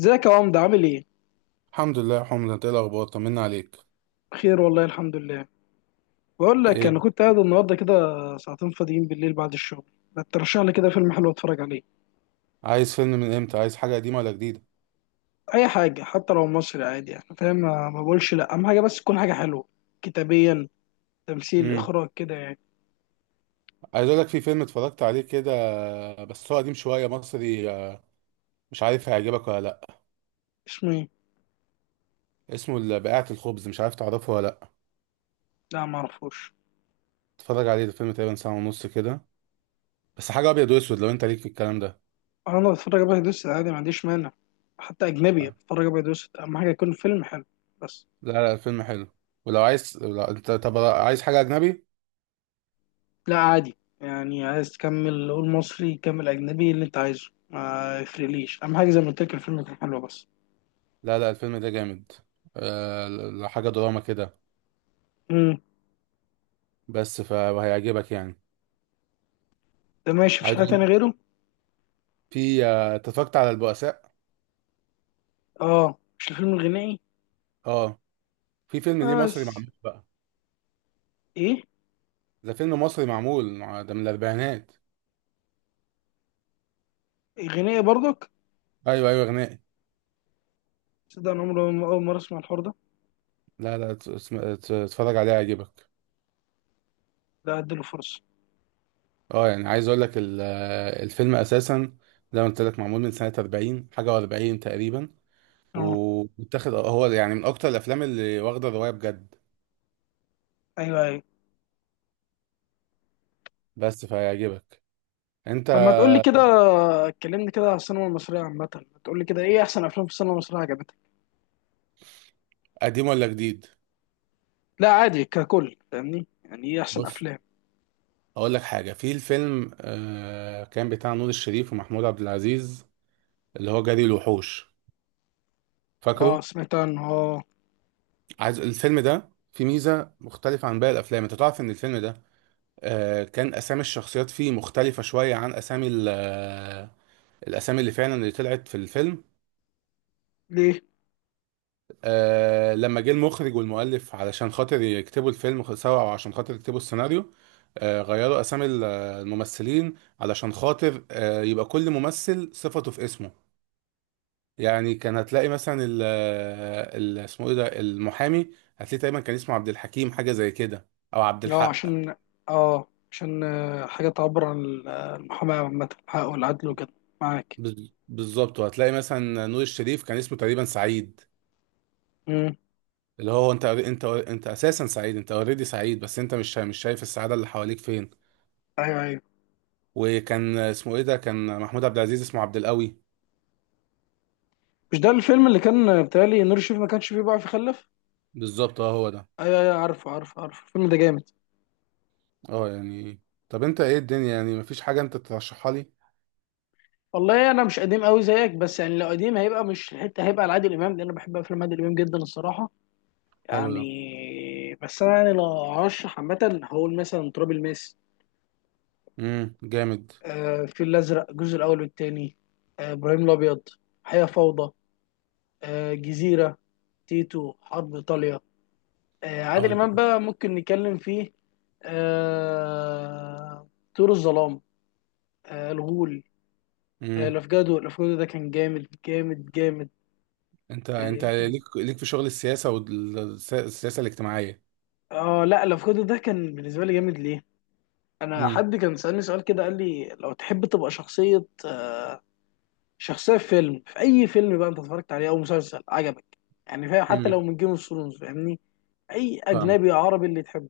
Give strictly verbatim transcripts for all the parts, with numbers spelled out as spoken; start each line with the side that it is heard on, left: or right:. left: ازيك يا عمدة، عامل ايه؟
right: الحمد لله يا حمد، انت ايه الاخبار؟ طمنا عليك.
left: بخير والله، الحمد لله. بقول لك
right: ايه؟
left: انا كنت قاعد النهارده كده ساعتين فاضيين بالليل بعد الشغل، ما ترشح لي كده فيلم حلو اتفرج عليه.
right: عايز فيلم من امتى؟ عايز حاجه قديمه ولا جديده؟
left: اي حاجه، حتى لو مصري عادي يعني، فاهم؟ ما ما بقولش لا، اهم حاجه بس تكون حاجه حلوه، كتابيا، تمثيل،
right: امم
left: اخراج، كده يعني.
right: عايز اقول لك في فيلم اتفرجت عليه كده، بس هو قديم شويه، مصري. آه، مش عارف هيعجبك ولا لا.
left: اسمه ايه؟
right: اسمه ال- بقاعه الخبز، مش عارف تعرفه ولا لا.
left: لا، ما اعرفوش.
right: اتفرج عليه. ده فيلم تقريبا ساعه ونص كده، بس حاجه ابيض واسود، لو انت ليك في الكلام ده.
left: انا بتفرج ابيض واسود عادي، ما عنديش مانع. حتى اجنبي بتفرج ابيض واسود، اهم حاجه يكون فيلم حلو بس.
right: لا لا، الفيلم حلو. ولو عايز، لو انت طب عايز حاجه اجنبي.
left: لا عادي يعني، عايز تكمل قول مصري كمل، اجنبي اللي انت عايزه ما يفرقليش، اهم حاجه زي ما قلت لك الفيلم يكون حلو بس.
right: لا لا، الفيلم ده جامد. أه... ل- ل- حاجه دراما كده،
left: امم
right: بس فهيعجبك يعني.
left: ده ماشي، مفيش
right: عايز
left: حاجه
right: أقول-
left: تانية غيره؟
right: في، آه، اتفرجت على البؤساء.
left: اه، مش الفيلم الغنائي؟
right: اه. في فيلم ليه مصري
left: بس
right: معمول بقى.
left: ايه؟
right: ده فيلم مصري معمول. ده من الاربعينات.
left: غنائي برضك؟
right: ايوه ايوه، غنائي.
left: تصدق انا عمري ما- اول مره اسمع الحوار ده.
right: لا لا، ت- اسم- ت- اتفرج عليه هيعجبك.
left: ده اديله فرصه.
right: اه يعني، عايز اقول لك ال- الفيلم اساسا، زي ما قلت لك، معمول من سنه اربعين حاجه و40 تقريبا.
left: اه،
right: ومتاخد هو يعني من اكتر الافلام اللي واخده الروايه بجد،
left: ايوه ايوه.
right: بس فهيعجبك انت.
left: طب ما تقول لي كده، اتكلمني كده على السينما المصريه عامه، ما تقول لي كده ايه احسن افلام في السينما المصريه عجبتك؟
right: قديم ولا جديد؟
left: لا عادي ككل، فاهمني، يعني ايه احسن
right: بص،
left: افلام.
right: اقول لك حاجه. في الفيلم آه كان بتاع نور الشريف ومحمود عبد العزيز، اللي هو جري الوحوش،
left: اه،
right: فاكره؟
left: سمعت عنه، اه.
right: عايز الفيلم ده في ميزة مختلفة عن باقي الأفلام. أنت تعرف إن الفيلم ده، آه، كان أسامي الشخصيات فيه مختلفة شوية عن أسامي ال- آه، الأسامي اللي فعلا اللي طلعت في الفيلم.
left: ليه؟
right: آه، لما جه المخرج والمؤلف علشان خاطر يكتبوا الفيلم، خ- سوا، أو عشان خاطر يكتبوا السيناريو، آه، غيروا أسامي ال- آه، الممثلين، علشان خاطر آه، يبقى كل ممثل صفته في اسمه. يعني كان هتلاقي مثلا ال آه، ال- اسمه إيه ده، المحامي، هتلاقي تقريبا كان اسمه عبد الحكيم، حاجة زي كده، أو عبد
left: اه
right: الحق.
left: عشان اه عشان آه، حاجه تعبر عن ال- آه، المحاماه عامه، حقه والعدل وكده. معاك.
right: بز- بالظبط. وهتلاقي مثلا نور الشريف كان اسمه تقريبا سعيد،
left: امم،
right: اللي هو انت انت انت اساسا سعيد، انت اوريدي سعيد، بس انت مش مش شايف السعاده اللي حواليك فين.
left: ايوه ايوه.
right: وكان اسمه ايه ده، كان محمود عبد العزيز اسمه عبد القوي.
left: مش ده الفيلم اللي كان بتهيألي نور الشريف ما كانش فيه بقى في خلف؟
right: بالظبط، اه، هو ده.
left: ايوه ايوه، عارفه عارفه عارفه، الفيلم ده جامد.
right: اه يعني. طب انت ايه الدنيا؟ يعني مفيش حاجه انت ترشحها لي؟
left: والله انا مش قديم قوي زيك، بس يعني لو قديم هيبقى مش الحته، هيبقى لعادل امام، لان انا بحب افلام عادل امام جدا الصراحه.
right: حلو ده.
left: يعني بس انا يعني لو هرشح عامه هقول مثلا تراب الماس،
right: امم جامد.
left: آه الفيل الازرق الجزء الاول والثاني، آه ابراهيم الابيض، حياه فوضى، آه جزيره، تيتو، حرب ايطاليا، آه
right: اه،
left: عادل
right: انت.
left: امام بقى ممكن نتكلم فيه، آه طيور الظلام، آه الغول، آه
right: امم
left: لافجادو لافجادو ده كان جامد جامد جامد.
right: انت
left: اه،
right: انت
left: إيه تاني؟
right: ليك ليك في شغل السياسه والسياسه الاجتماعيه.
left: آه، لا، لافجادو ده كان بالنسبه لي جامد. ليه؟ انا
right: امم
left: حد كان سألني سؤال كده، قال لي لو تحب تبقى شخصيه، آه شخصيه في فيلم في اي فيلم بقى انت اتفرجت عليه او مسلسل عجبك، يعني فاهم، حتى لو
right: امم
left: من جيم اوف ثرونز، فاهمني؟ اي
right: فاهمك.
left: اجنبي، عربي، اللي تحبه.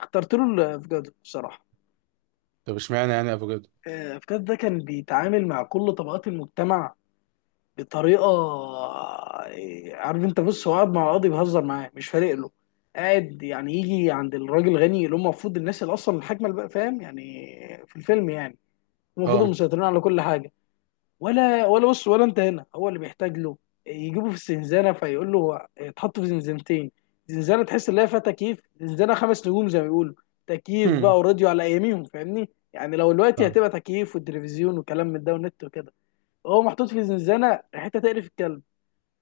left: اخترت له لافجادو بصراحه.
right: طب اشمعنى يعني افوكادو؟
left: آه، لافجادو ده كان بيتعامل مع كل طبقات المجتمع بطريقه، عارف انت، بص، هو قاعد مع القاضي بيهزر معاه، مش فارق له. قاعد يعني يجي عند الراجل غني اللي هم المفروض الناس اللي اصلا الحاكمه اللي بقى، فاهم يعني في الفيلم يعني، هم المفروض
right: اه.
left: المسيطرين على كل حاجه. ولا ولا، بص، ولا انت هنا هو اللي بيحتاج له. يجيبه في الزنزانه، فيقول له هو- يتحط في زنزانتين، زنزانه تحس ان هي فيها تكييف، زنزانه خمس نجوم زي ما بيقولوا، تكييف بقى وراديو على اياميهم، فاهمني يعني لو دلوقتي
right: فاهم.
left: هتبقى تكييف والتلفزيون وكلام من ده والنت وكده. هو محطوط في زنزانه حته تقرف الكلب،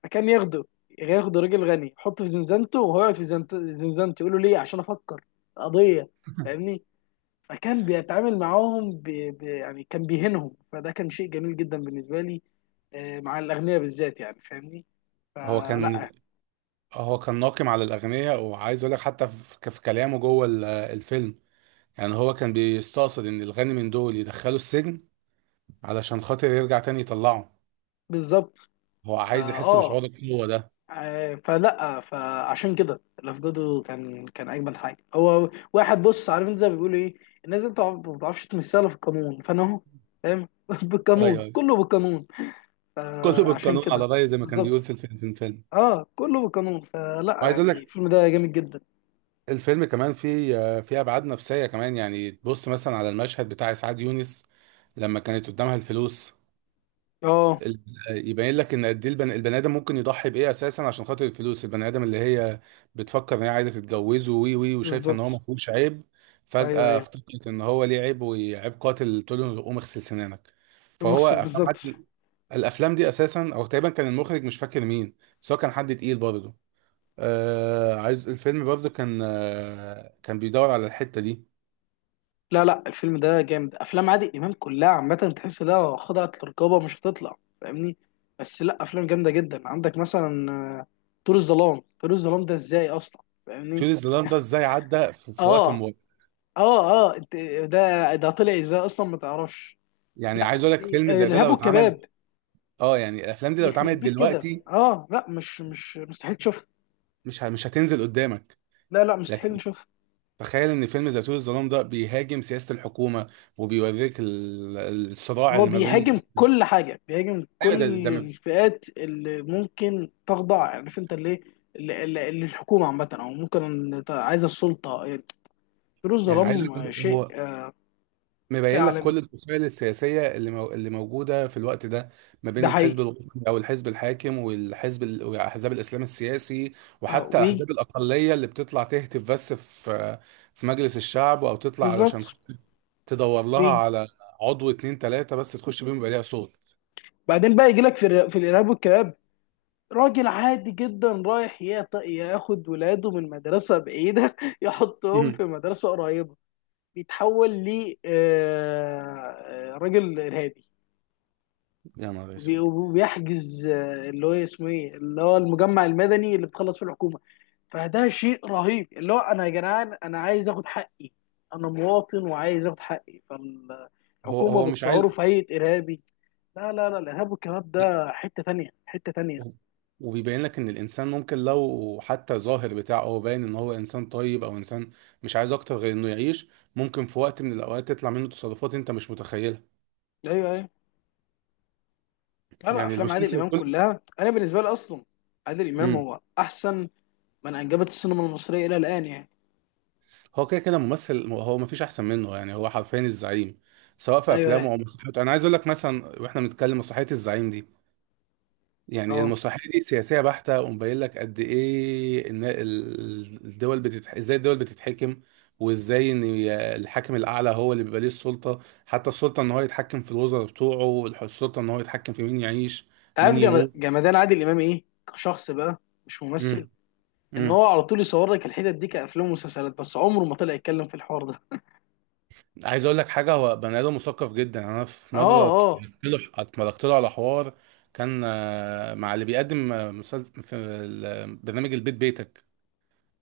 left: كان ياخده، ياخده راجل غني يحطه في زنزانته وهو يقعد في زنت- زنزانته، يقول له ليه؟ عشان افكر قضيه، فاهمني؟ فكان بيتعامل معاهم ب... ب... يعني كان بيهينهم، فده كان شيء جميل جدا بالنسبه لي، آه، مع الاغنياء بالذات يعني، فاهمني؟
right: هو كان
left: فلا.
right: هو كان ناقم على الأغنياء. وعايز أقول لك حتى في في كلامه جوه ال- الفيلم، يعني هو كان بيستقصد إن الغني من دول يدخلوا السجن علشان خاطر يرجع تاني يطلعه.
left: بالظبط.
right: هو
left: فا
right: عايز يحس
left: اه
right: بشعور القوة ده.
left: آه، فلا، فعشان كده الافجادو كان كان اجمل حاجه. هو واحد، بص، عارف انت زي ما بيقولوا ايه، الناس انت ما بتعرفش تمثلها في القانون، فانا اهو، فاهم
right: أيوه
left: بالقانون،
right: أيوه،
left: كله بالقانون.
right: كله
left: آه، عشان
right: بالقانون
left: كده.
right: على رأيه، زي ما كان بيقول
left: بالظبط.
right: في الفيلم في الفيلم
left: اه، كله بالقانون، فلا
right: وعايز أقول
left: يعني
right: لك،
left: الفيلم ده جامد جدا.
right: الفيلم كمان فيه فيه أبعاد نفسية كمان، يعني تبص مثلا على المشهد بتاع إسعاد يونس لما كانت قدامها الفلوس.
left: اه،
right: ال- يبين لك ان قد ايه البن- البني ادم ممكن يضحي بايه اساسا عشان خاطر الفلوس. البني ادم اللي هي بتفكر ان هي عايزه تتجوزه، وي وي وشايفه ان هو ما
left: بالظبط.
right: فيهوش عيب،
left: ايوه
right: فجاه
left: ايوه،
right: افتكرت ان هو ليه عيب، وعيب قاتل، تقول له قوم اغسل سنانك. فهو
left: مصر.
right: افلام
left: بالظبط.
right: عادل. الافلام دي اساسا، او تقريبا، كان المخرج مش فاكر مين، بس هو كان حد تقيل برضه. آه عايز الفيلم برضه كان، آه كان بيدور على الحته دي.
left: لا لا، الفيلم ده جامد، افلام عادل امام كلها عامه تحس لا خضعت للرقابه مش هتطلع، فاهمني؟ بس لا، افلام جامده جدا، عندك مثلا، آه، طيور الظلام. طيور الظلام ده ازاي اصلا، فاهمني؟
right: كيوريوس زلاند ده ازاي عدى في, في وقت
left: اه
right: مبارك؟
left: اه، اه انت. ده ده طلع ازاي اصلا، ما تعرفش.
right: يعني
left: لا،
right: عايز اقول لك
left: في آه،
right: فيلم زي ده
left: الارهاب
right: لو اتعمل.
left: والكباب.
right: اه يعني، الافلام دي لو اتعملت
left: يخرب بيك كده،
right: دلوقتي
left: اه، لا، مش مش مستحيل تشوفها.
right: مش ه- مش هتنزل قدامك.
left: لا لا، مستحيل
right: لكن
left: نشوف.
right: تخيل ان فيلم زيتون الظلام ده بيهاجم سياسة الحكومة وبيوريك ال- الصراع
left: هو
right: اللي ما بين
left: بيهاجم كل حاجة، بيهاجم
right: ايوه، ده ده
left: كل
right: م-
left: الفئات اللي ممكن تخضع، عارف انت اللي اللي- اللي- اللي الحكومة عامة او ممكن ت- عايزة السلطة. فيروز
right: يعني عايز
left: الظلام
right: أقول لك،
left: شيء،
right: هو
left: آه، شيء
right: مبين لك
left: عالمي.
right: كل الفصائل السياسية اللي مو... اللي موجودة في الوقت ده. ما
left: ده
right: بين الحزب
left: حقيقي.
right: الوطني او الحزب الحاكم، والحزب ال... واحزاب الاسلام السياسي،
left: اه،
right: وحتى
left: ويجي.
right: احزاب الاقلية اللي بتطلع تهتف بس في في مجلس الشعب، او تطلع
left: بالظبط.
right: علشان تدور لها
left: ويجي.
right: على عضو، اتنين، تلاتة، بس تخش بيهم يبقى ليها صوت.
left: بعدين بقى يجي لك في الر- في الارهاب والكباب، راجل عادي جدا رايح يط- ياخد ولاده من مدرسة بعيدة يحطهم في مدرسة قريبة، بيتحول ل آه، آه، راجل إرهابي،
right: يا نهار
left: وبي-
right: اسود.
left: وبيحجز آه، اللي هو اسمه ايه اللي هو المجمع المدني اللي بتخلص فيه الحكومه. فده شيء رهيب، اللي هو انا يا جدعان انا عايز اخد حقي، انا مواطن وعايز اخد حقي،
right: هو
left: فالحكومه
right: هو مش
left: بتصوره
right: عايز.
left: في هيئه ارهابي. لا لا لا، الارهاب والكباب
right: لا،
left: ده حته تانية، حته تانية.
right: و- وبيبين لك ان الانسان ممكن، لو حتى ظاهر بتاعه هو باين ان هو انسان طيب، او انسان مش عايز اكتر غير انه يعيش، ممكن في وقت من الاوقات تطلع منه تصرفات انت مش متخيلها.
left: ايوه ايوه. لا لا،
right: يعني
left: افلام عادل
right: المسلسل
left: امام
right: كله.
left: كلها انا بالنسبه لي اصلا، عادل امام
right: امم
left: هو احسن من انجبت السينما المصريه الى الان يعني.
right: هو كده كده ممثل، هو ما فيش احسن منه، يعني هو حرفيا الزعيم. سواء في
left: ايوه ايوه.
right: افلامه او مسرحياته، انا عايز اقول لك مثلا، واحنا بنتكلم مسرحيه الزعيم دي، يعني
left: اه،
right: المسرحيه دي سياسيه بحته، ومبين لك قد ايه ان ال- الدول بتتح... ازاي الدول بتتحكم، وازاي ان ي- الحاكم الاعلى هو اللي بيبقى ليه السلطه، حتى السلطه ان هو يتحكم في الوزراء بتوعه، الح- السلطه ان هو يتحكم في مين يعيش،
left: انت عارف
right: مين
left: جم-
right: يموت.
left: جمدان عادل امام ايه كشخص بقى، مش ممثل؟
right: امم
left: ان
right: امم
left: هو على طول يصور لك الحتت دي كافلام ومسلسلات، بس عمره ما طلع يتكلم في الحوار ده.
right: عايز اقول لك حاجه، هو بني ادم مثقف جدا. انا في
left: اه
right: مره اتفرجت
left: اه.
right: له اتفرجت له على حوار، كان آه، مع اللي بيقدم آه، مسلسل في ال- برنامج البيت بيتك،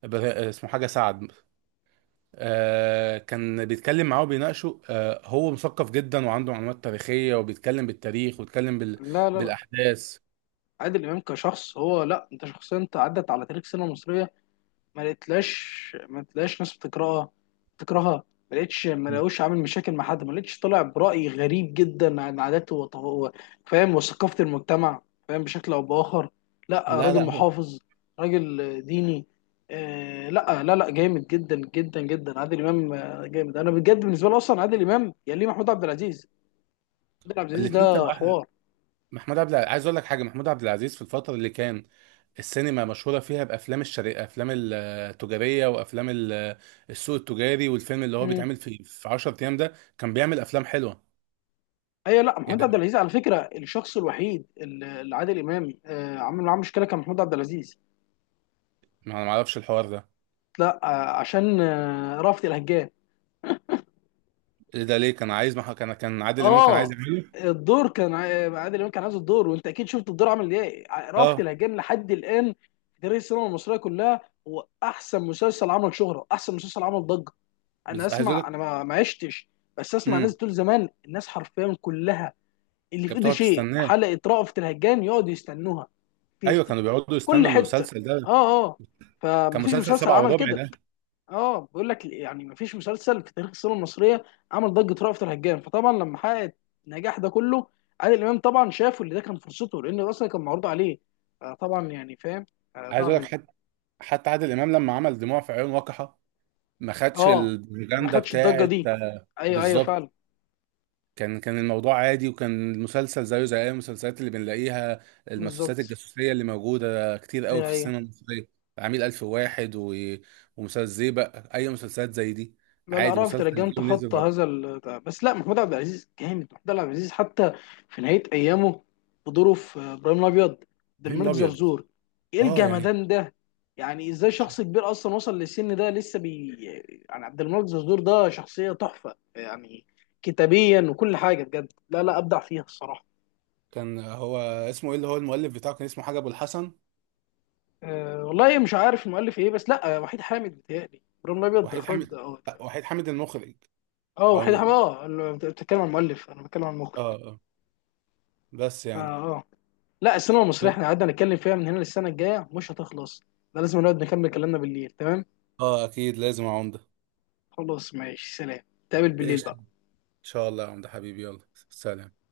right: بر- اسمه حاجه سعد. آه، كان بيتكلم معاه وبيناقشه. آه، هو مثقف جدا وعنده معلومات تاريخية، وبيتكلم بالتاريخ، وبيتكلم بال...
left: لا لا لا،
right: بالأحداث.
left: عادل امام كشخص هو، لا، انت شخصيه، انت عدت على تاريخ السينما المصريه، ما لقيتلاش ما لقيتلاش ناس بتكرهها، بتكرهها، ما لقيتش، ما
right: مم.
left: لقوش عامل مشاكل مع حد، ما لقيتش طلع برأي غريب جدا عن عاداته وط- و- فاهم، وثقافة المجتمع، فاهم، بشكل او بآخر. لا،
right: لا لا.
left: راجل
right: هو
left: محافظ، راجل ديني. آه لا لا لا، جامد جدا جدا جدا، عادل امام آه، جامد، انا بجد بالنسبه لي اصلا عادل امام يليه محمود عبد العزيز. محمود عبد العزيز
right: الاتنين
left: ده
right: كانوا أحلى.
left: حوار.
right: محمود عبد العزيز، عايز أقول لك حاجة، محمود عبد العزيز في الفترة اللي كان السينما مشهورة فيها بأفلام الشرق، أفلام التجارية وأفلام ال- السوق التجاري، والفيلم اللي هو
left: مم.
right: بيتعمل في في عشرة أيام، ده كان بيعمل أفلام حلوة.
left: ايوه، لا، محمود عبد
right: يعني
left: العزيز على فكره الشخص الوحيد اللي اللي عادل امام آه عمل معاه مشكله، كان محمود عبد العزيز.
right: ما ما أعرفش الحوار ده.
left: لا، آه، عشان آه، رأفت الهجان.
right: إيه ده؟ ليه كان عايز؟ ما كان كان عادل إمام كان عايز
left: اه،
right: يعمله.
left: الدور كان عا- عادل امام كان عايز الدور، وانت اكيد شفت الدور عامل ايه ع- رأفت
right: اه.
left: الهجان لحد الان في تاريخ السينما المصريه كلها، هو احسن مسلسل عمل شهره، احسن مسلسل عمل ضجه. انا
right: بس عايز
left: اسمع، انا
right: أقول
left: ما ما عشتش، بس اسمع
right: لك،
left: ناس بتقول زمان الناس حرفيا كلها اللي في
right: كانت
left: ايده
right: بتقعد
left: شيء
right: تستناه.
left: حلقه رأفت الهجان يقعدوا يستنوها، في,
right: ايوه،
left: في
right: كانوا بيقعدوا
left: في كل
right: يستنوا
left: حته.
right: المسلسل ده.
left: اه اه.
right: كان
left: فمفيش
right: مسلسل
left: مسلسل
right: سبعة
left: عمل
right: وربع
left: كده.
right: ده.
left: اه، بقول لك يعني، ما فيش مسلسل في تاريخ السينما المصريه عمل ضجه رأفت الهجان. فطبعا لما حقق النجاح ده كله، عادل امام طبعا شافه، اللي ده كان فرصته، لان اصلا كان معروض عليه، آه، طبعا يعني فاهم، آه،
right: عايز
left: ضاع
right: اقول لك،
left: منه.
right: حتى حتى عادل امام لما عمل دموع في عيون وقحة، ما خدش
left: اه، ما
right: البروباجندا
left: خدش الضجه
right: بتاعت.
left: دي.
right: آه،
left: ايوه ايوه،
right: بالظبط.
left: فعلا.
right: كان كان الموضوع عادي، وكان المسلسل زيه زي اي المسلسلات اللي بنلاقيها، المسلسلات
left: بالظبط.
right: الجاسوسيه اللي موجوده كتير قوي
left: ايوه
right: في
left: ايوه.
right: السينما المصريه. عميل الف واحد و... ومسلسل زيبق، اي مسلسلات زي دي.
left: لا لا،
right: عادي،
left: رأفت
right: مسلسل
left: الهجان
right: جه ونزل
left: تخطى
right: بعد.
left: هذا ال... بس لا، محمود عبد العزيز جامد، محمود عبد العزيز حتى في نهاية أيامه بدوره في إبراهيم الأبيض، عبد
right: فيلم
left: الملك
right: الابيض.
left: زرزور، إيه
right: اه يعني.
left: الجمدان ده؟ يعني إزاي شخص كبير أصلا وصل للسن ده لسه بي؟ يعني عبد الملك زرزور ده شخصية تحفة يعني، كتابيا وكل حاجة، بجد لا لا، أبدع فيها الصراحة.
right: كان هو اسمه ايه، اللي هو المؤلف بتاعه، كان اسمه حاجه ابو الحسن.
left: أه والله مش عارف المؤلف إيه، بس لا، وحيد حامد بيتهيألي إبراهيم الأبيض ده
right: وحيد
left: إخراج،
right: حامد.
left: أه،
right: وحيد حامد المخرج.
left: أه،
right: او
left: وحيد
right: اه.
left: حامد. أه، بتتكلم عن المؤلف، أنا بتكلم عن المخرج.
right: آه. بس
left: آه،
right: يعني.
left: آه. لا، السينما المصريه احنا قعدنا نتكلم فيها من هنا للسنه الجايه مش هتخلص، ده لازم نقعد نكمل كلامنا بالليل، تمام؟
right: اه اكيد لازم يا عمده.
left: خلاص، ماشي، سلام. تقابل بالليل
right: ايش ان
left: بقى.
right: شاء الله يا عمده حبيبي، يلا سلام.